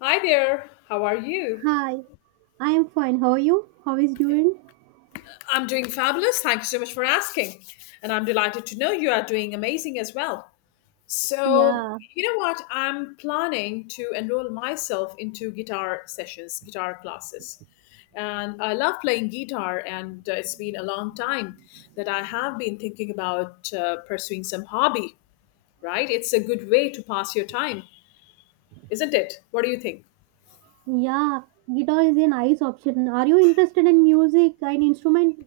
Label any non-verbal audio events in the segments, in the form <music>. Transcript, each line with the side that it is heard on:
left: Hi there, how are you?
right: Hi, I am fine. How are you? How is doing?
left: I'm doing fabulous. Thank you so much for asking. And I'm delighted to know you are doing amazing as well. So,
right: Yeah,
left: you know what? I'm planning to enroll myself into guitar sessions, guitar classes. And I love playing guitar, and it's been a long time that I have been thinking about pursuing some hobby, right? It's a good way to pass your time, isn't it? What do you think?
right: yeah. Guitar is a nice option. Are you interested in music and instrument?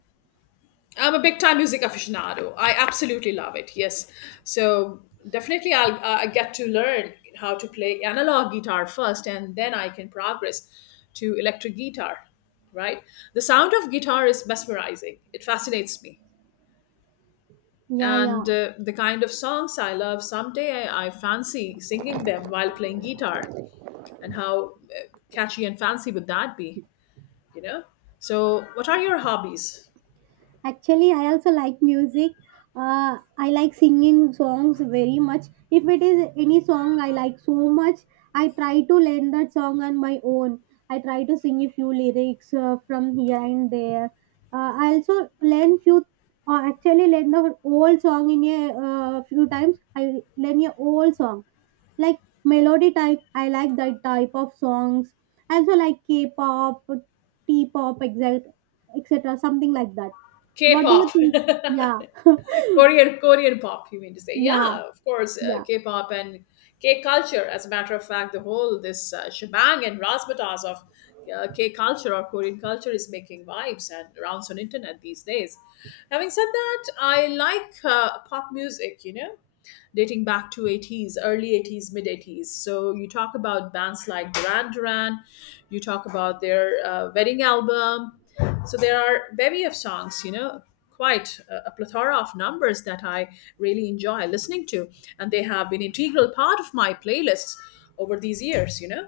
left: I'm a big time music aficionado. I absolutely love it. Yes, so definitely I get to learn how to play analog guitar first, and then I can progress to electric guitar. Right, the sound of guitar is mesmerizing. It fascinates me,
right: Yeah, yeah.
left: and the kind of songs I love. Someday I fancy singing them while playing guitar, and how catchy and fancy would that be? You know. So, what are your hobbies?
right: Actually, I also like music. I like singing songs very much. If it is any song I like so much, I try to learn that song on my own. I try to sing a few lyrics from here and there. I also learn few. Actually, learn the old song in a few times. I learn a old song like melody type. I like that type of songs. I also like K-pop, T-pop, exact, etc. Something like that. What do you
left: K-pop.
right: think?
left: <laughs>
right: Yeah, <laughs>
left: Korean pop, you mean to say?
right: yeah,
left: Yeah, of course,
right: yeah,
left: K-pop and K culture. As a matter of fact, the whole this shebang and razzmatazz of K culture or Korean culture is making vibes and rounds on internet these days. Having said that, I like pop music. You know, dating back to 80s, early 80s, mid 80s. So you talk about bands like Duran Duran, you talk about their wedding album. So there are bevy of songs, you know, quite a plethora of numbers that I really enjoy listening to, and they have been an integral part of my playlists over these years, you know,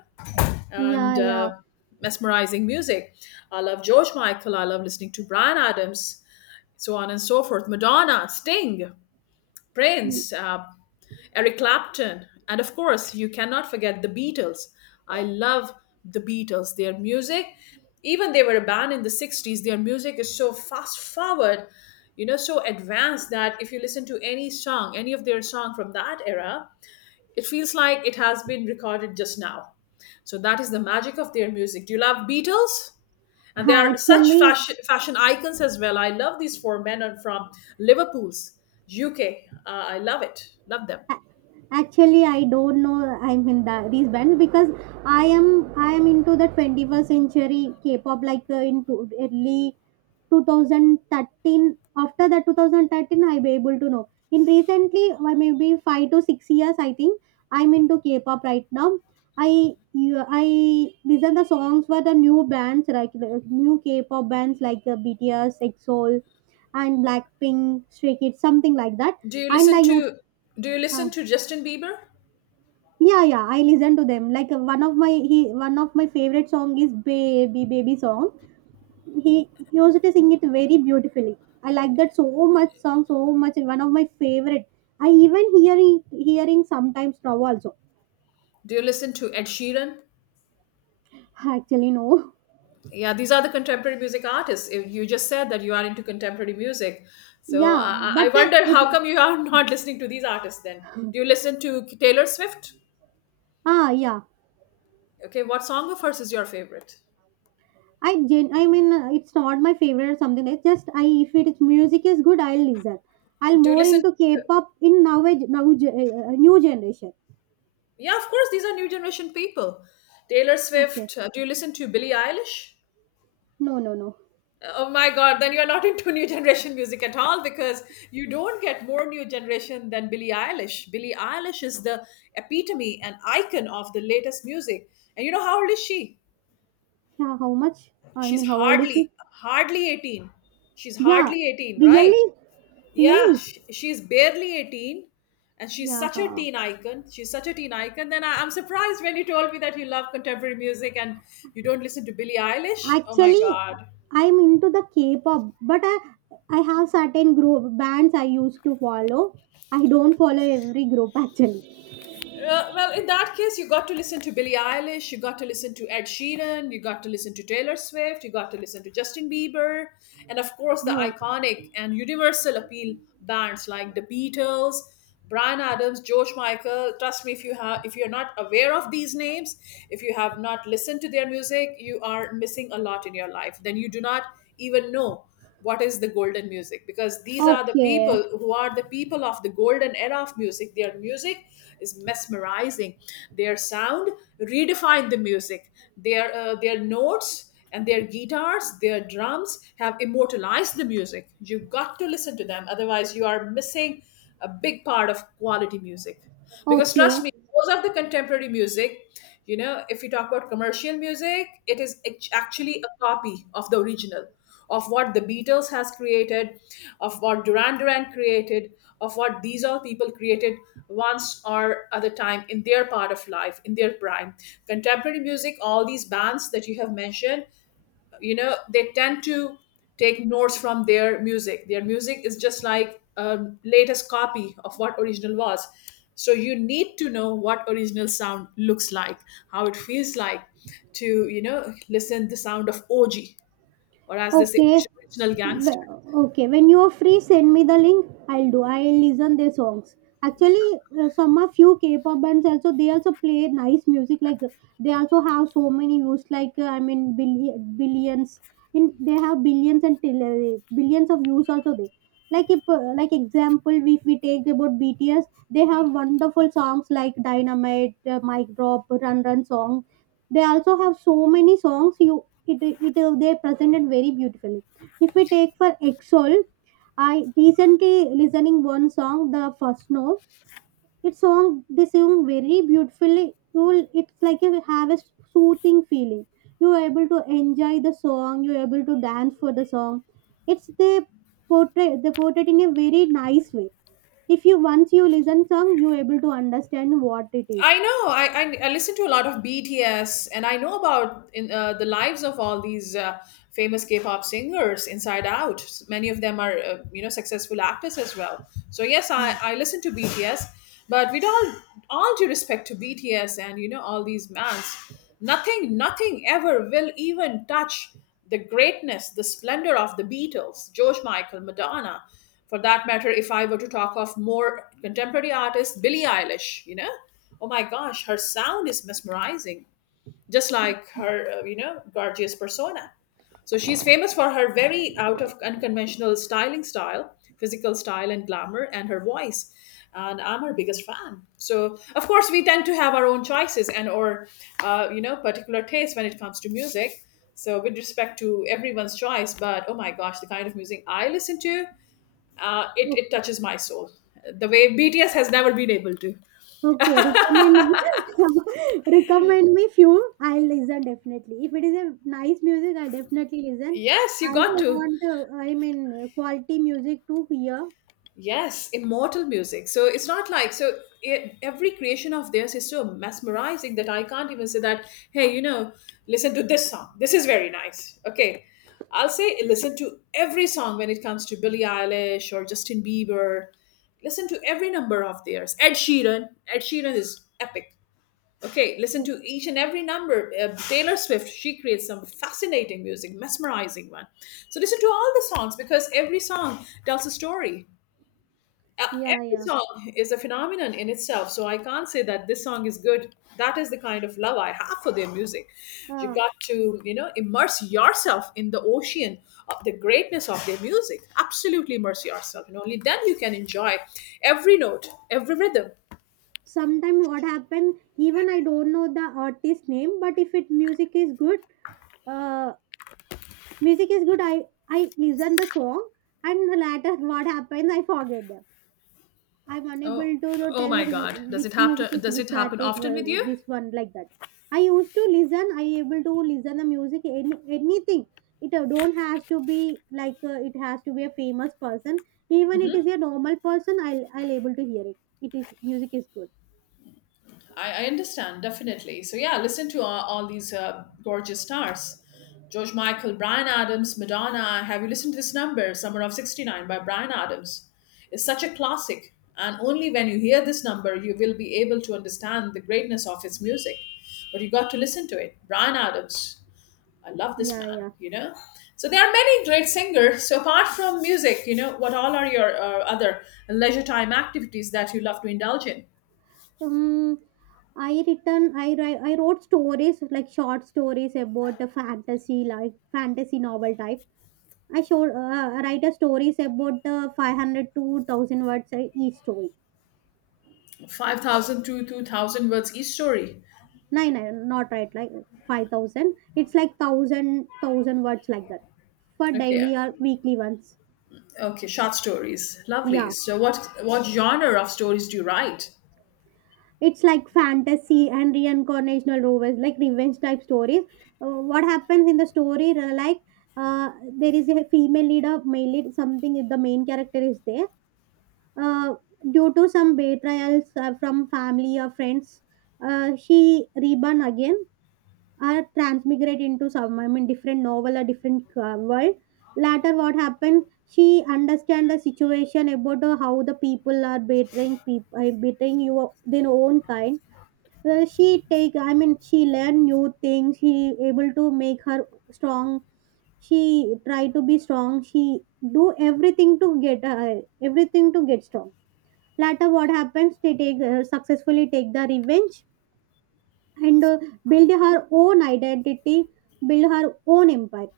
left: and.
right: yeah, yeah.
left: Mesmerizing music. I love George Michael. I love listening to Brian Adams, so on and so forth. Madonna, Sting, Prince, Eric Clapton, and of course, you cannot forget the Beatles. I love the Beatles, their music. Even they were a band in the 60s, their music is so fast forward, you know, so advanced that if you listen to any song, any of their song from that era, it feels like it has been recorded just now. So that is the magic of their music. Do you love Beatles?
right: <laughs>
left: And they are such
right: Actually,
left: fashion icons as well. I love these four men are from Liverpool's UK. I love it. Love them.
right: actually, I don't know, I mean these bands because I am into the 21st century K-pop, like into early 2013, after the 2013, I'm able to know in recently, why maybe 5 to 6 years, I think I'm into K-pop right now. I you- i listen the songs for the new bands, like new K-pop bands like BTS, EXO, and Blackpink, Stray Kids, something like that.
left: Do you
right: And I
left: listen
right: use.
left: to Do you listen to Justin Bieber?
right: Yeah, yeah, I listen to them. Like one of my favorite song is Baby Baby song. He also to sing it very beautifully. I like that so much song so much. One of my favorite. I even hearing sometimes now also.
left: Do you listen to Ed Sheeran?
right: Actually no. <laughs>
left: Yeah, these are the contemporary music artists. If you just said that you are into contemporary music, so
right: Yeah,
left: I
right: but
left: wonder how
right: it,
left: come you are <laughs> not listening to these artists. Then do you listen to Taylor Swift?
right: ah yeah.
left: Okay, what song of hers is your favorite?
right: I mean it's not my favorite or something. It's just, I if it's music is good, I'll listen. I'll
left: Do you
right: more
left: listen?
right: into K-pop in now, now new generation.
left: Yeah, of course, these are new generation people. Taylor
right: Okay.
left: Swift. Do you listen to Billie Eilish?
right: No, no, no.
left: Oh my God, then you're not into new generation music at all because you don't get more new generation than Billie Eilish. Billie Eilish is the epitome and icon of the latest music. And you know how old is she?
right: Yeah, how much? I
left: She's
right: mean, how old is
left: hardly,
right: she?
left: hardly 18. She's
right: Yeah,
left: hardly 18, right?
right: really?
left: Yeah,
right: Really?
left: she's barely 18 and she's
right: Yeah.
left: such a teen icon. She's such a teen icon. Then I'm surprised when you told me that you love contemporary music and you don't listen to Billie Eilish. Oh my
right: Actually,
left: God.
right: I'm into the K-pop, but I have certain group bands I used to follow. I don't follow every group <laughs> actually.
left: Well, in that case, you got to listen to Billie Eilish, you got to listen to Ed Sheeran, you got to listen to Taylor Swift, you got to listen to Justin Bieber, and of course, the
right: Oh,
left: iconic and universal appeal bands like the Beatles, Brian Adams, George Michael. Trust me, if you have, if you're not aware of these names, if you have not listened to their music, you are missing a lot in your life. Then you do not even know what is the golden music, because these are the
right: okay,
left: people who are the people of the golden era of music. Their music is mesmerizing, their sound redefined the music, their notes and their guitars, their drums have immortalized the music. You've got to listen to them, otherwise you are missing a big part of quality music, because
right: okay.
left: trust me, most of the contemporary music, you know, if you talk about commercial music, it is actually a copy of the original, of what the Beatles has created, of what Duran Duran created, of what these all people created once or other time in their part of life, in their prime. Contemporary music, all these bands that you have mentioned, you know, they tend to take notes from their music. Their music is just like a latest copy of what original was. So you need to know what original sound looks like, how it feels like, to, you know, listen the sound of OG, or as they say,
right: Okay.
left: original gangster.
right: Wh- Okay, when you are free, send me the link. I'll do. I'll listen their songs. Actually, some of few K-pop bands also, they also play nice music. Like they also have so many views. Like I mean, billions. In they have billions and till, billions of views also there. Like if like example, if we take about BTS, they have wonderful songs like Dynamite, Mic Drop, Run Run song. They also have so many songs. You it, it They presented very beautifully. If we take for exol, I recently listening one song, the first, no. Its song, they sing very beautifully. You will It's like you have a soothing feeling. You are able to enjoy the song, you are able to dance for the song. It's they portray they portray in a very nice way. If you once you listen song, you are able to understand what it is.
left: I know. I listen to a lot of BTS, and I know about in the lives of all these famous K-pop singers inside out. Many of them are you know successful actors as well. So yes, I listen to BTS, but with all due respect to BTS and you know all these bands, nothing ever will even touch the greatness, the splendor of the Beatles, George Michael, Madonna. For that matter, if I were to talk of more contemporary artists, Billie Eilish, you know, oh my gosh, her sound is mesmerizing, just like her, you know, gorgeous persona. So she's famous for her very out of unconventional styling style, physical style, and glamour, and her voice. And I'm her biggest fan. So of course we tend to have our own choices and or you know particular taste when it comes to music. So with respect to everyone's choice, but oh my gosh, the kind of music I listen to, it
right: Mm.
left: touches my soul the way BTS has never been able to.
right: Okay, recommend <laughs> recommend me few. I'll listen definitely. If it is a nice music, I definitely listen.
left: Yes,
right: I
left: you
right: also
left: got to.
right: want, I mean, quality music to hear.
left: Yes, immortal music. So it's not like so it, every creation of theirs is so mesmerizing that I can't even say that. Hey, you know, listen to this song. This is very nice. Okay, I'll say listen to every song when it comes to Billie Eilish or Justin Bieber. Listen to every number of theirs. Ed Sheeran. Ed Sheeran is epic. Okay, listen
right: Oh,
left: to each and every number. Taylor Swift, she creates some fascinating music, mesmerizing one. So listen to all the songs because every song tells a story.
right: yeah,
left: Every
right: yeah.
left: song is a phenomenon in itself, so I can't say that this song is good. That is the kind of love I have for their music. You
right: Uh,
left: got to, you know, immerse yourself in the ocean of the greatness of their music. Absolutely immerse yourself, and only then you can enjoy every note, every rhythm.
right: Sometimes what happen? Even I don't know the artist name, but if it music is good, uh, music is good. I listen the song, and later what happens? I forget. I'm unable
left: Oh,
right: to though
left: oh my
right: tell who,
left: God, does it
right: which
left: happen?
right: music is
left: Does it
right: which
left: happen
right: artist,
left: often with you?
right: this one like that. I used to listen. I able to listen the music anything. It don't has to be like it has to be a famous person. Even it is a normal person, I'll able to hear it. It is music is good.
left: I understand definitely. So yeah, listen to all these gorgeous stars: George Michael, Brian Adams, Madonna. Have you listened to this number, "Summer of '69" by Brian Adams? It's such a classic, and only when you hear this number, you will be able to understand the greatness of his music. But you got to listen to it, Brian Adams. I love this
right: Yeah,
left: man.
right: yeah.
left: You know. So there are many great singers. So apart from music, you know, what all are your other leisure time activities that you love to indulge in?
right: Um, I written I write I wrote stories, like short stories about the fantasy, like fantasy novel type. I showed write a stories about the 500 to 1000 words each story.
left: 5,000 to 2,000 words each story.
right: No, no, not right like 5000. It's like 1000 words like that for
left: Okay.
right: daily or weekly ones.
left: Okay, short stories. Lovely.
right: Yeah.
left: So what genre of stories do you write?
right: It's like fantasy and reincarnational Rovers, like revenge type stories. What happens in the story, like uh, there is a female lead or male lead, something, if the main character is there. Uh, Due to some betrayals from family or friends, she reborn again or transmigrate into some, I mean, different novel or different world. Later, what happened? She understand the situation about how the people are betraying people, betraying you their own kind. She take, I mean, she learn new things. She able to make her strong. She try to be strong. She do everything to get strong. Later, what happens? They take, successfully take the revenge and build her own identity, build her own empire.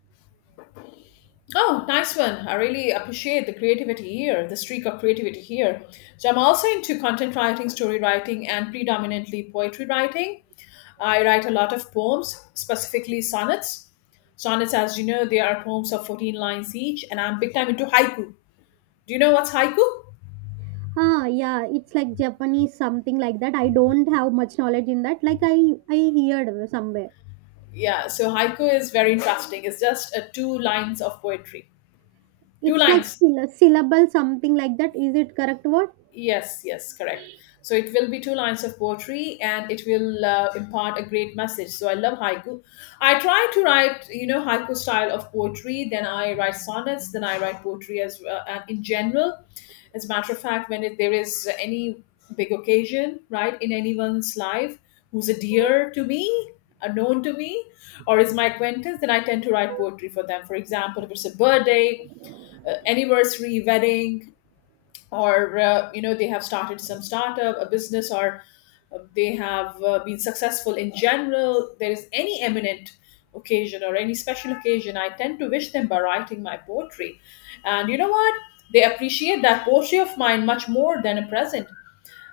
left: Oh, nice one. I really appreciate the creativity here, the streak of creativity here. So I'm also into content writing, story writing, and predominantly poetry writing. I write a lot of poems, specifically sonnets. Sonnets, as you know, they are poems of 14 lines each, and I'm big time into haiku. Do you know what's haiku?
right: Ah, yeah, it's like Japanese, something like that. I don't have much knowledge in that. Like I heard somewhere.
left: Yeah, so haiku is very interesting. It's just two lines of poetry. Two
right: It's like
left: lines.
right: syllable, something like that. Is it correct word?
left: Yes, yes, correct. So it will be two lines of poetry and it will impart a great message. So I love haiku. I try to write, you know, haiku style of poetry, then I write sonnets, then I write poetry as well. And in general, as a matter of fact, when it, there is any big occasion, right, in anyone's life who's a dear to me, a known to me, or is my acquaintance, then I tend to write poetry for them. For example, if it's a birthday, anniversary, wedding, or you know they have started some startup a business or they have been successful in general there is any eminent occasion or any special occasion I tend to wish them by writing my poetry. And you know what, they appreciate that poetry of mine much more than a present.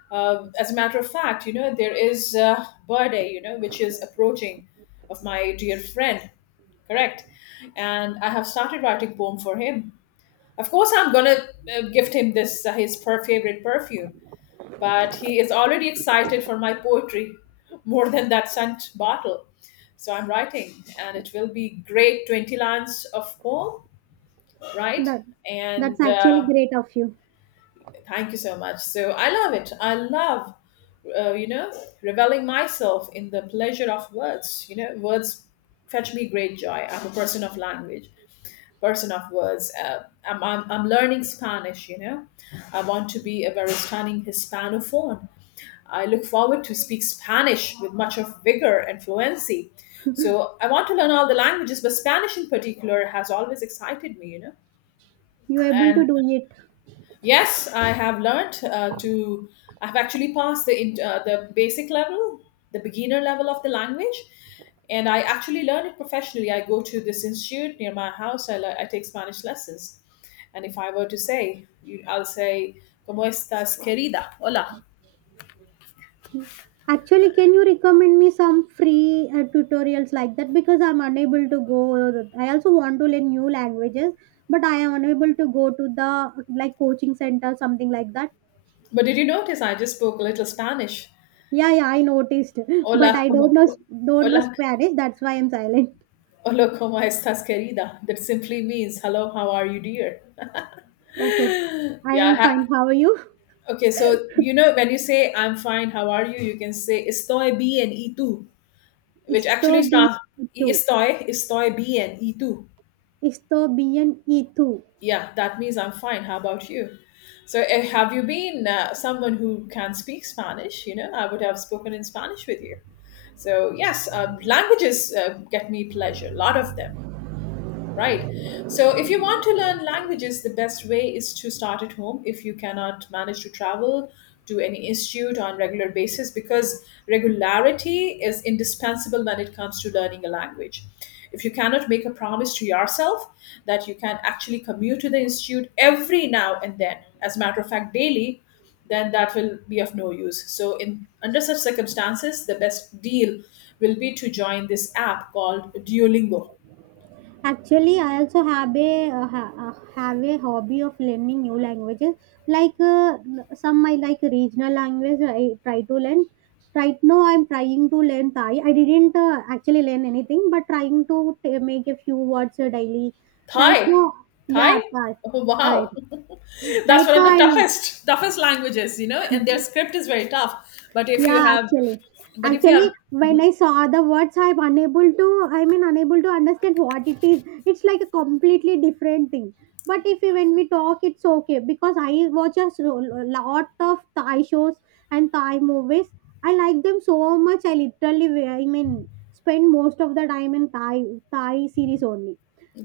left: Uh, as a matter of fact, you know, there is a birthday, you know, which is approaching of my dear friend. Correct. And I have started writing poem for him. Of course, I'm gonna gift him this favorite perfume, but he is already excited for my poetry <laughs> more than that scent bottle. So I'm writing, and it will be great 20 lines of poem, right?
right: That, that's
left: And
right: actually great of you.
left: thank you so much. So I love it. I love, uh, you know, reveling myself in the pleasure of words. You know, words fetch me great joy. I'm a person of language. Person of words. I'm learning Spanish, you know. I want to be a very stunning Hispanophone. I look forward to speak Spanish with much of vigor and fluency. So I want to learn all the languages, but Spanish in particular has always excited me, you know.
right: You're able to
left: And
right: do it.
left: yes, I have learnt to. I've actually passed the the basic level, the beginner level of the language, and I actually learn it professionally. I go to this institute near my house. I take Spanish lessons, and if I were to say, you, I'll say, "Cómo estás, querida?" Hola.
right: Actually, can you recommend me some free tutorials like that? Because I'm unable to go. I also want to learn new languages, but I am unable to go to the like coaching center, something like that.
left: But did you notice I just spoke a little Spanish?
right: Yeah, yeah, I noticed, <laughs> but
left: Hola,
right: I don't
left: cómo,
right: know
left: co-
right: don't know
left: hola,
right: Spanish. That's why I'm silent.
left: hola, cómo estás, querida? That simply means, "Hello, how are you, dear?"
right: Okay, I
left: Yeah, I
right: am
left: ha-
right: fine. How are you?
left: Okay, so you know when you say I'm fine, how are you? You can say estoy bien y tú,
right: <laughs>
left: which
right: Estoy
left: actually
right: bien
left: starts
right: y tú.
left: estoy bien y tú.
right: Estoy bien y tú.
left: Yeah, that means I'm fine. How about you? So have you been someone who can speak Spanish? You know, I would have spoken in Spanish with you. So yes, languages get me pleasure. A lot of them. Right. So, if you want to learn languages, the best way is to start at home if you cannot manage to travel to any institute on regular basis, because regularity is indispensable when it comes to learning a language. If you cannot make a promise to yourself that you can actually commute to the institute every now and then, as a matter of fact, daily, then that will be of no use. So, in under such circumstances, the best deal will be to join this app called Duolingo.
right: Actually, I also have a hobby of learning new languages. Like some, I like regional language. I try to learn. Right now, I'm trying to learn Thai. I didn't actually learn anything, but trying to make a few words daily. Right
left: Thai.
right: now,
left: Thai?
right: yeah, Thai.
left: Oh,
right: Thai.
left: wow. <laughs> That's
right: Right
left: one of
right: now,
left: the
right: I'm.
left: toughest toughest languages, you know, and their script is very tough. But if you
right: Yeah,
left: have
right: actually.
left: but if you
right: Actually,
left: have
right: when I saw the words, I'm unable to, I mean, unable to understand what it is. It's like a completely different thing. But if we, when we talk, it's okay because I watch a lot of Thai shows and Thai movies. I like them so much. I literally, I mean, spend most of the time in Thai series only.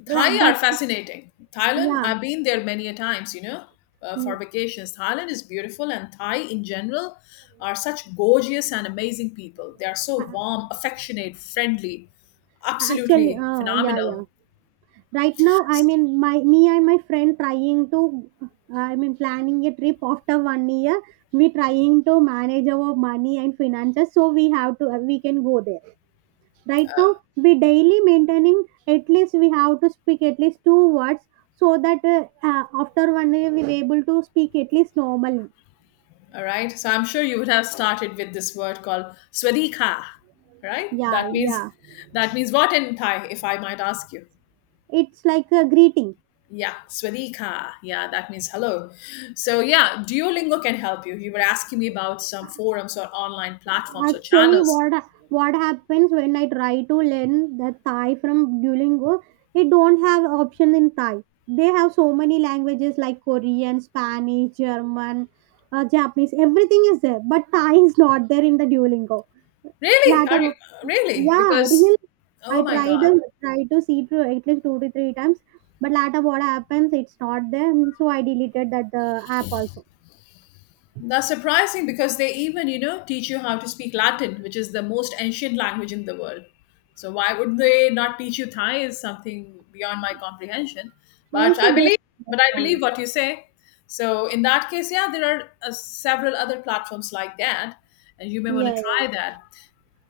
right: That,
left: Thai are
right: that's
left: fascinating. Thailand,
right: Yeah,
left: I've been there many a times, you know, for
right: yeah.
left: vacations. Thailand is beautiful and Thai in general are such gorgeous and amazing people. They are so warm, affectionate, friendly,
right: Actually,
left: absolutely
right: yeah, yeah.
left: phenomenal.
right: Right now, I mean, my me and my friend trying to, I mean, planning a trip after one year. We trying to manage our money and finances, so we have to we can go there right now. We daily maintaining, at least we have to speak at least two words, so that after one year we were able to speak at least normally.
left: All right. So I'm sure you would have started with this word called swadika, right?
right: Yeah,
left: That means
right: yeah,
left: that means what in Thai, if I might ask you.
right: it's like a greeting.
left: Yeah, swadika. Yeah, that means hello. So yeah, Duolingo can help you. You were asking me about some forums or online platforms or
right: Actually,
left: channels.
right: what happens when I try to learn the Thai from Duolingo? They don't have option in Thai. They have so many languages like Korean, Spanish, German, Japanese. Everything is there, but Thai is not there in the Duolingo.
left: Really? Are you
right: Later,
left: really?
right: yeah,
left: Because
right: really.
left: oh
right: I
left: my
right: tried
left: god.
right: and tried to see through at least two to three times, but later what happens? It's not there, so I deleted that the app also.
left: That's surprising because they even, you know, teach you how to speak Latin, which is the most ancient language in the world. So why would they not teach you Thai is something beyond my comprehension.
right: I
left: But
right: also
left: I
right: don't
left: believe, but I believe
right: understand.
left: what you say. So in that case, yeah, there are several other platforms like that, and you may want to
right: Yeah, yeah.
left: try that.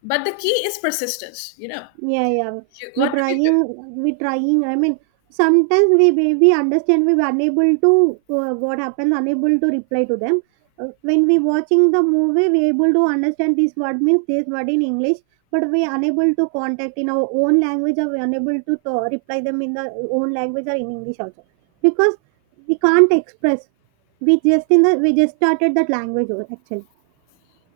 left: But the key is persistence. You know,
right: Yeah, yeah.
left: you
right: we
left: got to be.
right: trying, we trying. I mean, sometimes we understand, we were unable to, what happens, unable to reply to them. When we watching the movie, we able to understand this word means this word in English, but we unable to contact in our own language or we unable to reply them in the own language or in English also because we can't express. We just started that language actually.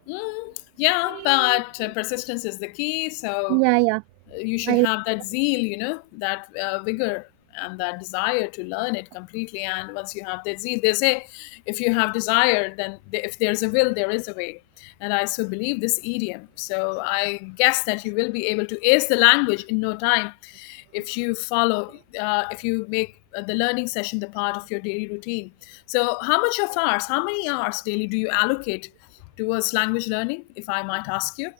left: Mm, yeah, but persistence is the key. So
right: Yeah, yeah.
left: you should
right: I
left: have that zeal, you know, that vigor and that desire to learn it completely, and once you have that zeal, they say if you have desire, then if there's a will there is a way, and I so believe this idiom. So I guess that you will be able to ace the language in no time if you follow if you make the learning session the part of your daily routine. So how much of hours, how many hours daily do you allocate towards language learning, if I might ask you?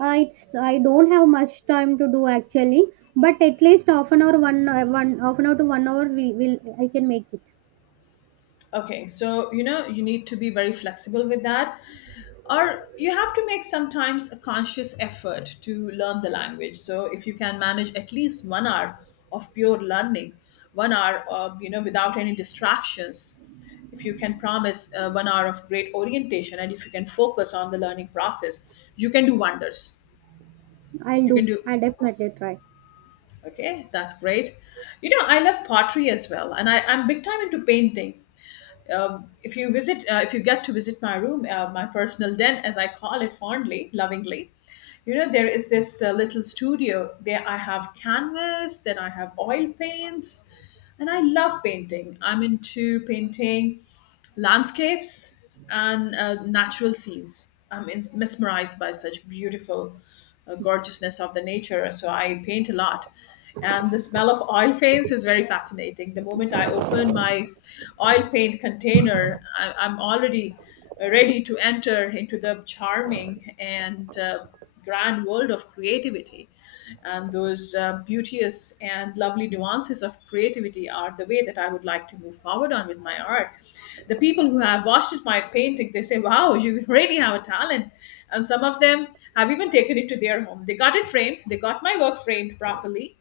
right: It's, I don't have much time to do actually, but at least half an hour, one half an hour to one hour, we will I can make it.
left: Okay, so you know, you need to be very flexible with that, or you have to make sometimes a conscious effort to learn the language. So, if you can manage at least 1 hour of pure learning, 1 hour, of, you know, without any distractions, if you can promise 1 hour of great orientation and if you can focus on the learning process, you can do wonders.
right: I'll
left: You can
right: do.
left: do,
right: I definitely try.
left: okay, that's great. You know, I love pottery as well, and I'm big time into painting. If you visit, if you get to visit my room, my personal den, as I call it fondly, lovingly, you know there is this little studio. There I have canvas, then I have oil paints, and I love painting. I'm into painting landscapes and natural scenes. Mesmerized by such beautiful gorgeousness of the nature. So I paint a lot. And the smell of oil paints is very fascinating. The moment I open my oil paint container, I'm already ready to enter into the charming and grand world of creativity, and those beauteous and lovely nuances of creativity are the way that I would like to move forward on with my art. The people who have watched it, my painting, they say, "Wow, you really have a talent," and some of them have even taken it to their home. They got it framed. They got my work framed properly.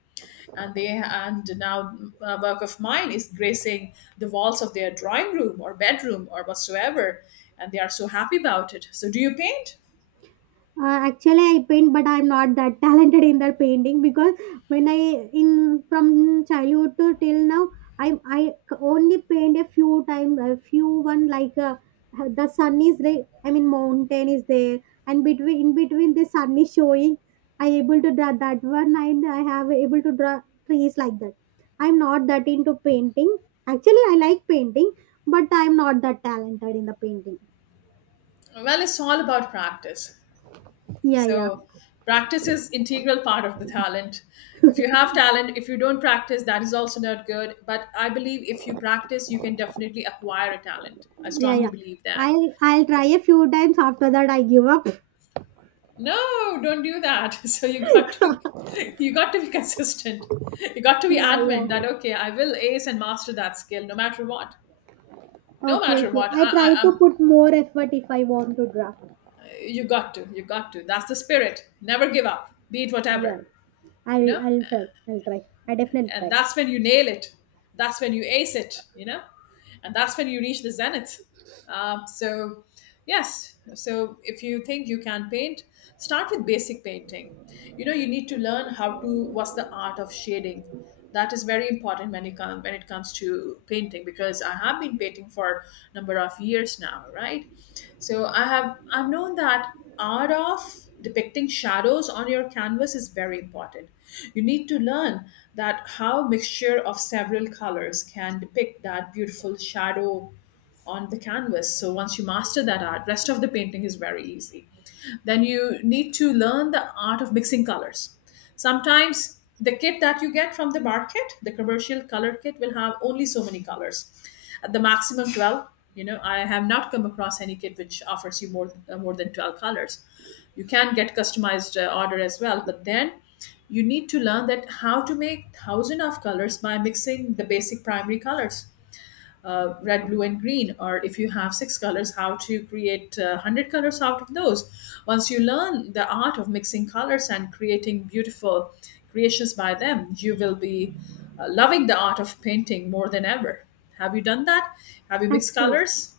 left: And they and now a work of mine is gracing the walls of their drawing room or bedroom or whatsoever, and they are so happy about it. So, do you paint?
right: Actually, I paint, but I'm not that <laughs> talented in that painting because when I, in from childhood to till now, I I only paint a few times, a few one like the sun is there. I mean, mountain is there, and between in between the sun is showing. I able to draw that one, and I have able to draw trees like that. I'm not that into painting. Actually, I like painting, but I'm not that talented in the painting.
left: Well, it's all about practice.
right: Yeah, yeah.
left: So practice is integral part of the talent. If you have talent, if you don't practice, that is also not good. But I believe if you practice, you can definitely acquire a talent. I
right: Yeah,
left: strongly
right: yeah.
left: believe that.
right: I'll try a few times. After that, I give up.
left: No, don't do that. <laughs> So you got to <laughs> you got to be consistent. You got to be
right: Yeah,
left: adamant
right: yeah.
left: that okay, I will ace and master that skill no matter what. No
right: Okay,
left: matter
right: okay.
left: what,
right: I try to put more effort if I want to draft.
left: you got to, you got to. That's the spirit. Never give up. Be it
right: Yeah,
left: whatever, you
right: I'll
left: know.
right: I'll try. I'll try. I definitely
left: And
right: try.
left: that's when you nail it, that's when you ace it, you know, and that's when you reach the zenith. So, yes, so if you think you can paint, start with basic painting. You know, you need to learn what's the art of shading. That is very important when when it comes to painting, because I have been painting for a number of years now, right? So I've known that art of depicting shadows on your canvas is very important. You need to learn that how mixture of several colors can depict that beautiful shadow on the canvas. So once you master that art, rest of the painting is very easy. Then you need to learn the art of mixing colors. Sometimes the kit that you get from the market, the commercial color kit, will have only so many colors, at the maximum 12. You know, I have not come across any kit which offers you more more than 12 colors. You can get customized order as well, but then you need to learn that how to make thousand of colors by mixing the basic primary colors, red, blue, and green, or if you have six colors, how to create 100 colors out of those. Once you learn the art of mixing colors and creating beautiful creations by them, you will be loving the art of painting more than ever. Have you done that? Have you mixed
right: Actually,
left: colors?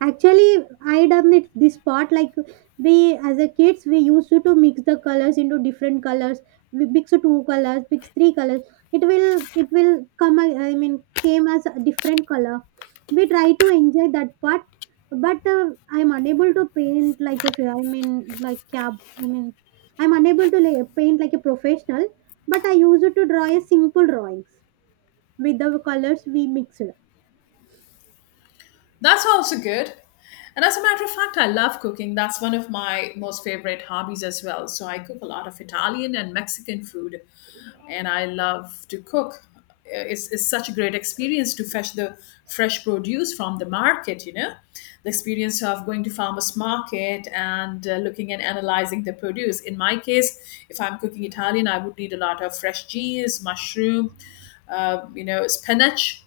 right: Actually, I done it this part like we as a kids we used to mix the colors into different colors. We mix two colors, mix three colors. It will come. I mean, came as a different color. We try to enjoy that part, but I'm unable to paint like, if I mean, like cab. I mean, I'm unable to paint like a professional. But I used to draw a simple drawings with the colors we mixed.
left: That's also good. And as a matter of fact, I love cooking. That's one of my most favorite hobbies as well. So I cook a lot of Italian and Mexican food. And I love to cook. It's it's such a great experience to fetch the fresh produce from the market, you know. The experience of going to farmers market and looking and analyzing the produce. In my case, if I'm cooking Italian, I would need a lot of fresh cheese, mushroom, spinach,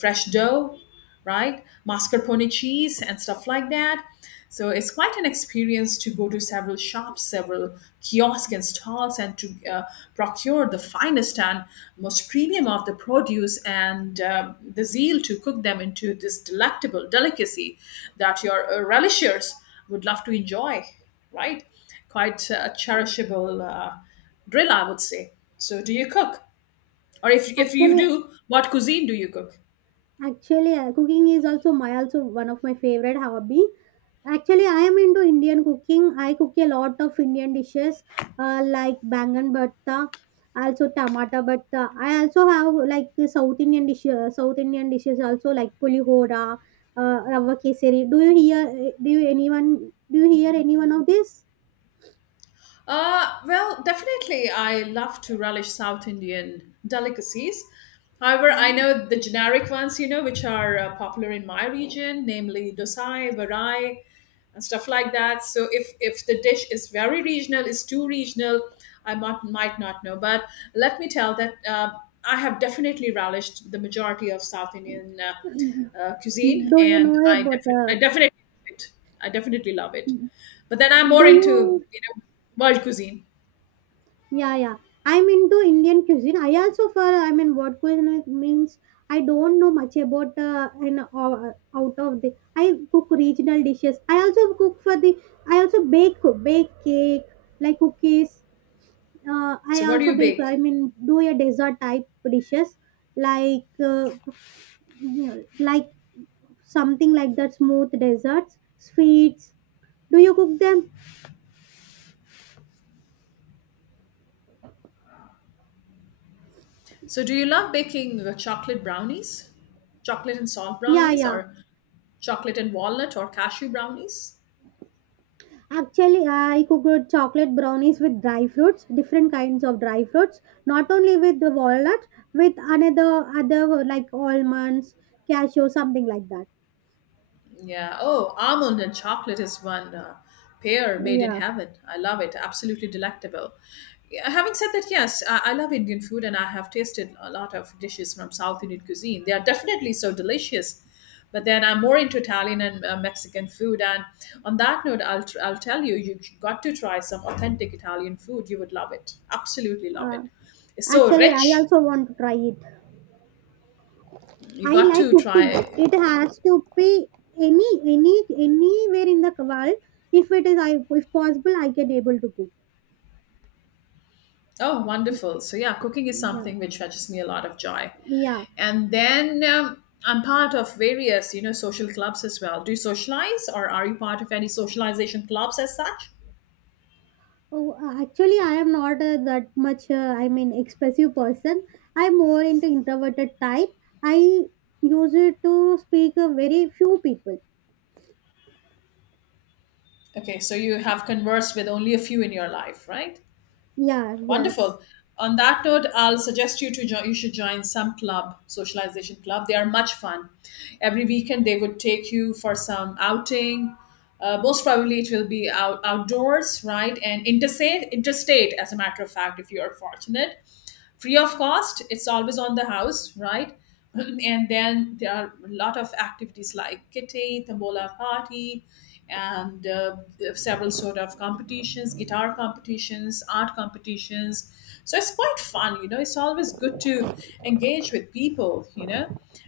left: fresh dough, right? Mascarpone cheese and stuff like that. So it's quite an experience to go to several shops, several kiosks and stalls, and to procure the finest and most premium of the produce, and the zeal to cook them into this delectable delicacy that your relishers would love to enjoy, right? Quite a cherishable drill, I would say. So, do you cook? Or if you
right: Actually,
left: do, what cuisine do you cook?
right: Actually, cooking is also my also one of my favorite hobby. Actually, I am into Indian cooking. I cook a lot of Indian dishes, like bangan bhatta, also tomato bhatta. I also have like the South Indian dish, South Indian dishes also like pulihora, rava kesari. Do you hear? Do you anyone? Do you hear any one of this?
left: Well, definitely, I love to relish South Indian delicacies. However, I know the generic ones, you know, which are popular in my region, namely dosai, varai, and stuff like that. So if the dish is very regional, is too regional, I might not know. But let me tell that I have definitely relished the majority of South Indian cuisine,
right: Do you know
left: and
right: about?
left: I definitely love it. I definitely love it. But then I'm more
right: Do
left: into,
right: you?
left: you know, world cuisine.
right: Yeah, yeah. I'm into Indian cuisine. I also for I mean, what cuisine means I don't know much about, and out of the. I cook regional dishes. I also cook for the. I also bake cake like cookies. I
left: So what do
right: also
left: you
right: bake. I
left: bake?
right: mean, do a dessert type dishes like like something like that, smooth desserts, sweets. Do you cook them?
left: So do you love baking chocolate brownies, chocolate and salt
right: Yeah,
left: brownies,
right: yeah.
left: or chocolate and walnut or cashew brownies?
right: Actually, I cooked chocolate brownies with dry fruits, different kinds of dry fruits, not only with the walnut, with another other like almonds, cashew, something like that.
left: Yeah. Oh, almond and chocolate is one pair made in
right: Yeah.
left: heaven. I love it. Absolutely delectable. Yeah, having said that, yes, I love Indian food and I have tasted a lot of dishes from South Indian cuisine. They are definitely so delicious. But then I'm more into Italian and Mexican food. And on that note, I'll tell you, you got to try some authentic Italian food. You would love it. Absolutely love
right: Uh,
left: it. It's so
right: Actually, I
left: rich.
right: also want to try it.
left: You
right: I
left: got
right: like
left: to
right: cooking.
left: try.
right: It has to be anywhere in the world. If possible, I can able to cook.
left: Oh, wonderful. So, yeah, cooking is
right: Yeah.
left: something which fetches me a lot of joy.
right: Yeah.
left: And then I'm part of various, you know, social clubs as well. Do you socialize or are you part of any socialization clubs as such?
right: Oh, actually, I am not that much. I mean, expressive person. I'm more into introverted type. I use it to speak a very few people.
left: Okay, so you have conversed with only a few in your life, right?
right: Yeah. Yes.
left: Wonderful. On that note, I'll suggest you to join. You should join some club, socialization club. They are much fun. Every weekend they would take you for some outing. Most probably it will be outdoors, right? And interstate, as a matter of fact, if you are fortunate, free of cost, it's always on the house, right? <clears throat> And then there are a lot of activities like kitty tambola party, and several sort of competitions, guitar competitions, art competitions. So it's quite fun, you know, it's always good to engage with people, you know,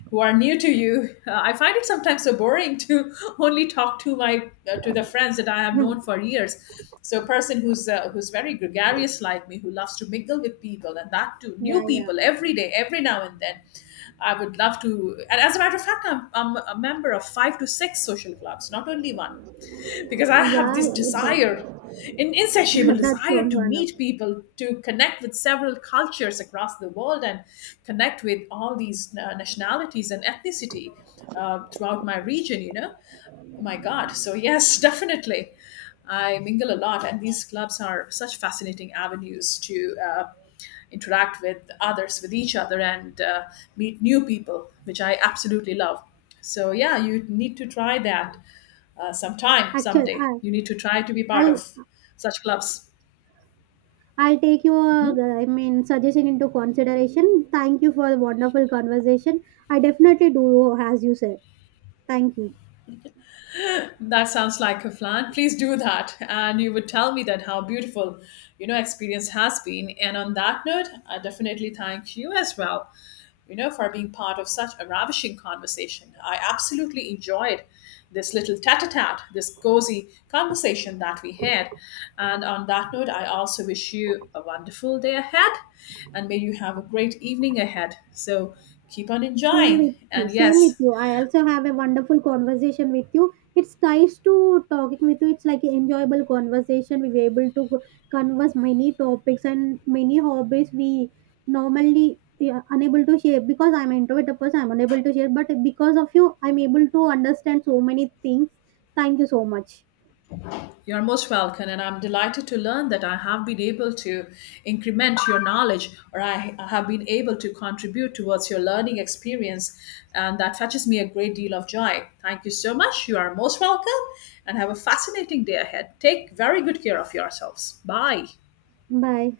left: who are new to you. I find it sometimes so boring to <laughs> only talk to my to the friends that I
right: <laughs>
left: have known
right: No.
left: for years. So, a person who's very gregarious like me, who loves to mingle with people, and that too,
right: Yeah.
left: new
right: Yeah.
left: people every day, every now and then. I would love to. And as a matter of fact, I'm a member of 5 to 6 social clubs, not only one, because I have this
right: Yeah.
left: desire,
right: That,
left: an
right: <laughs>
left: insatiable
right: that
left: desire
right: sounds
left: to meet
right: wonderful.
left: people, to connect with several cultures across the world and connect with all these nationalities and ethnicity throughout my region, you know. Oh my God. So, yes, <laughs> definitely. I mingle a lot, and these clubs are such fascinating avenues to interact with others, with each other, and meet new people, which I absolutely love. So, yeah, you need to try that sometime,
right: Actually,
left: someday. You need to try to be part
right: I'll
left: of such clubs.
right: I'll take your I mean, suggestion into consideration. Thank you for the wonderful conversation. I definitely do as you said. Thank you.
left: That sounds like a plan. Please do that. And you would tell me that how beautiful, you know, experience has been. And on that note, I definitely thank you as well, you know, for being part of such a ravishing conversation. I absolutely enjoyed this little tete-a-tete, this cozy conversation that we had. And on that note, I also wish you a wonderful day ahead and may you have a great evening ahead. So keep on
right: Same
left: enjoying.
right: with you.
left: And
right: Same with
left: yes,
right: you. I also have a wonderful conversation with you. It's nice to talking with you. It's like an enjoyable conversation. We were able to converse many topics and many hobbies we normally, yeah, unable to share because I'm an introvert person. I'm unable to share, but because of you, I'm able to understand so many things. Thank you so much.
left: you're most welcome, and I'm delighted to learn that I have been able to increment your knowledge, or I have been able to contribute towards your learning experience, and that fetches me a great deal of joy. Thank you so much. You are most welcome, and have a fascinating day ahead. Take very good care of yourselves. Bye.
right: Bye.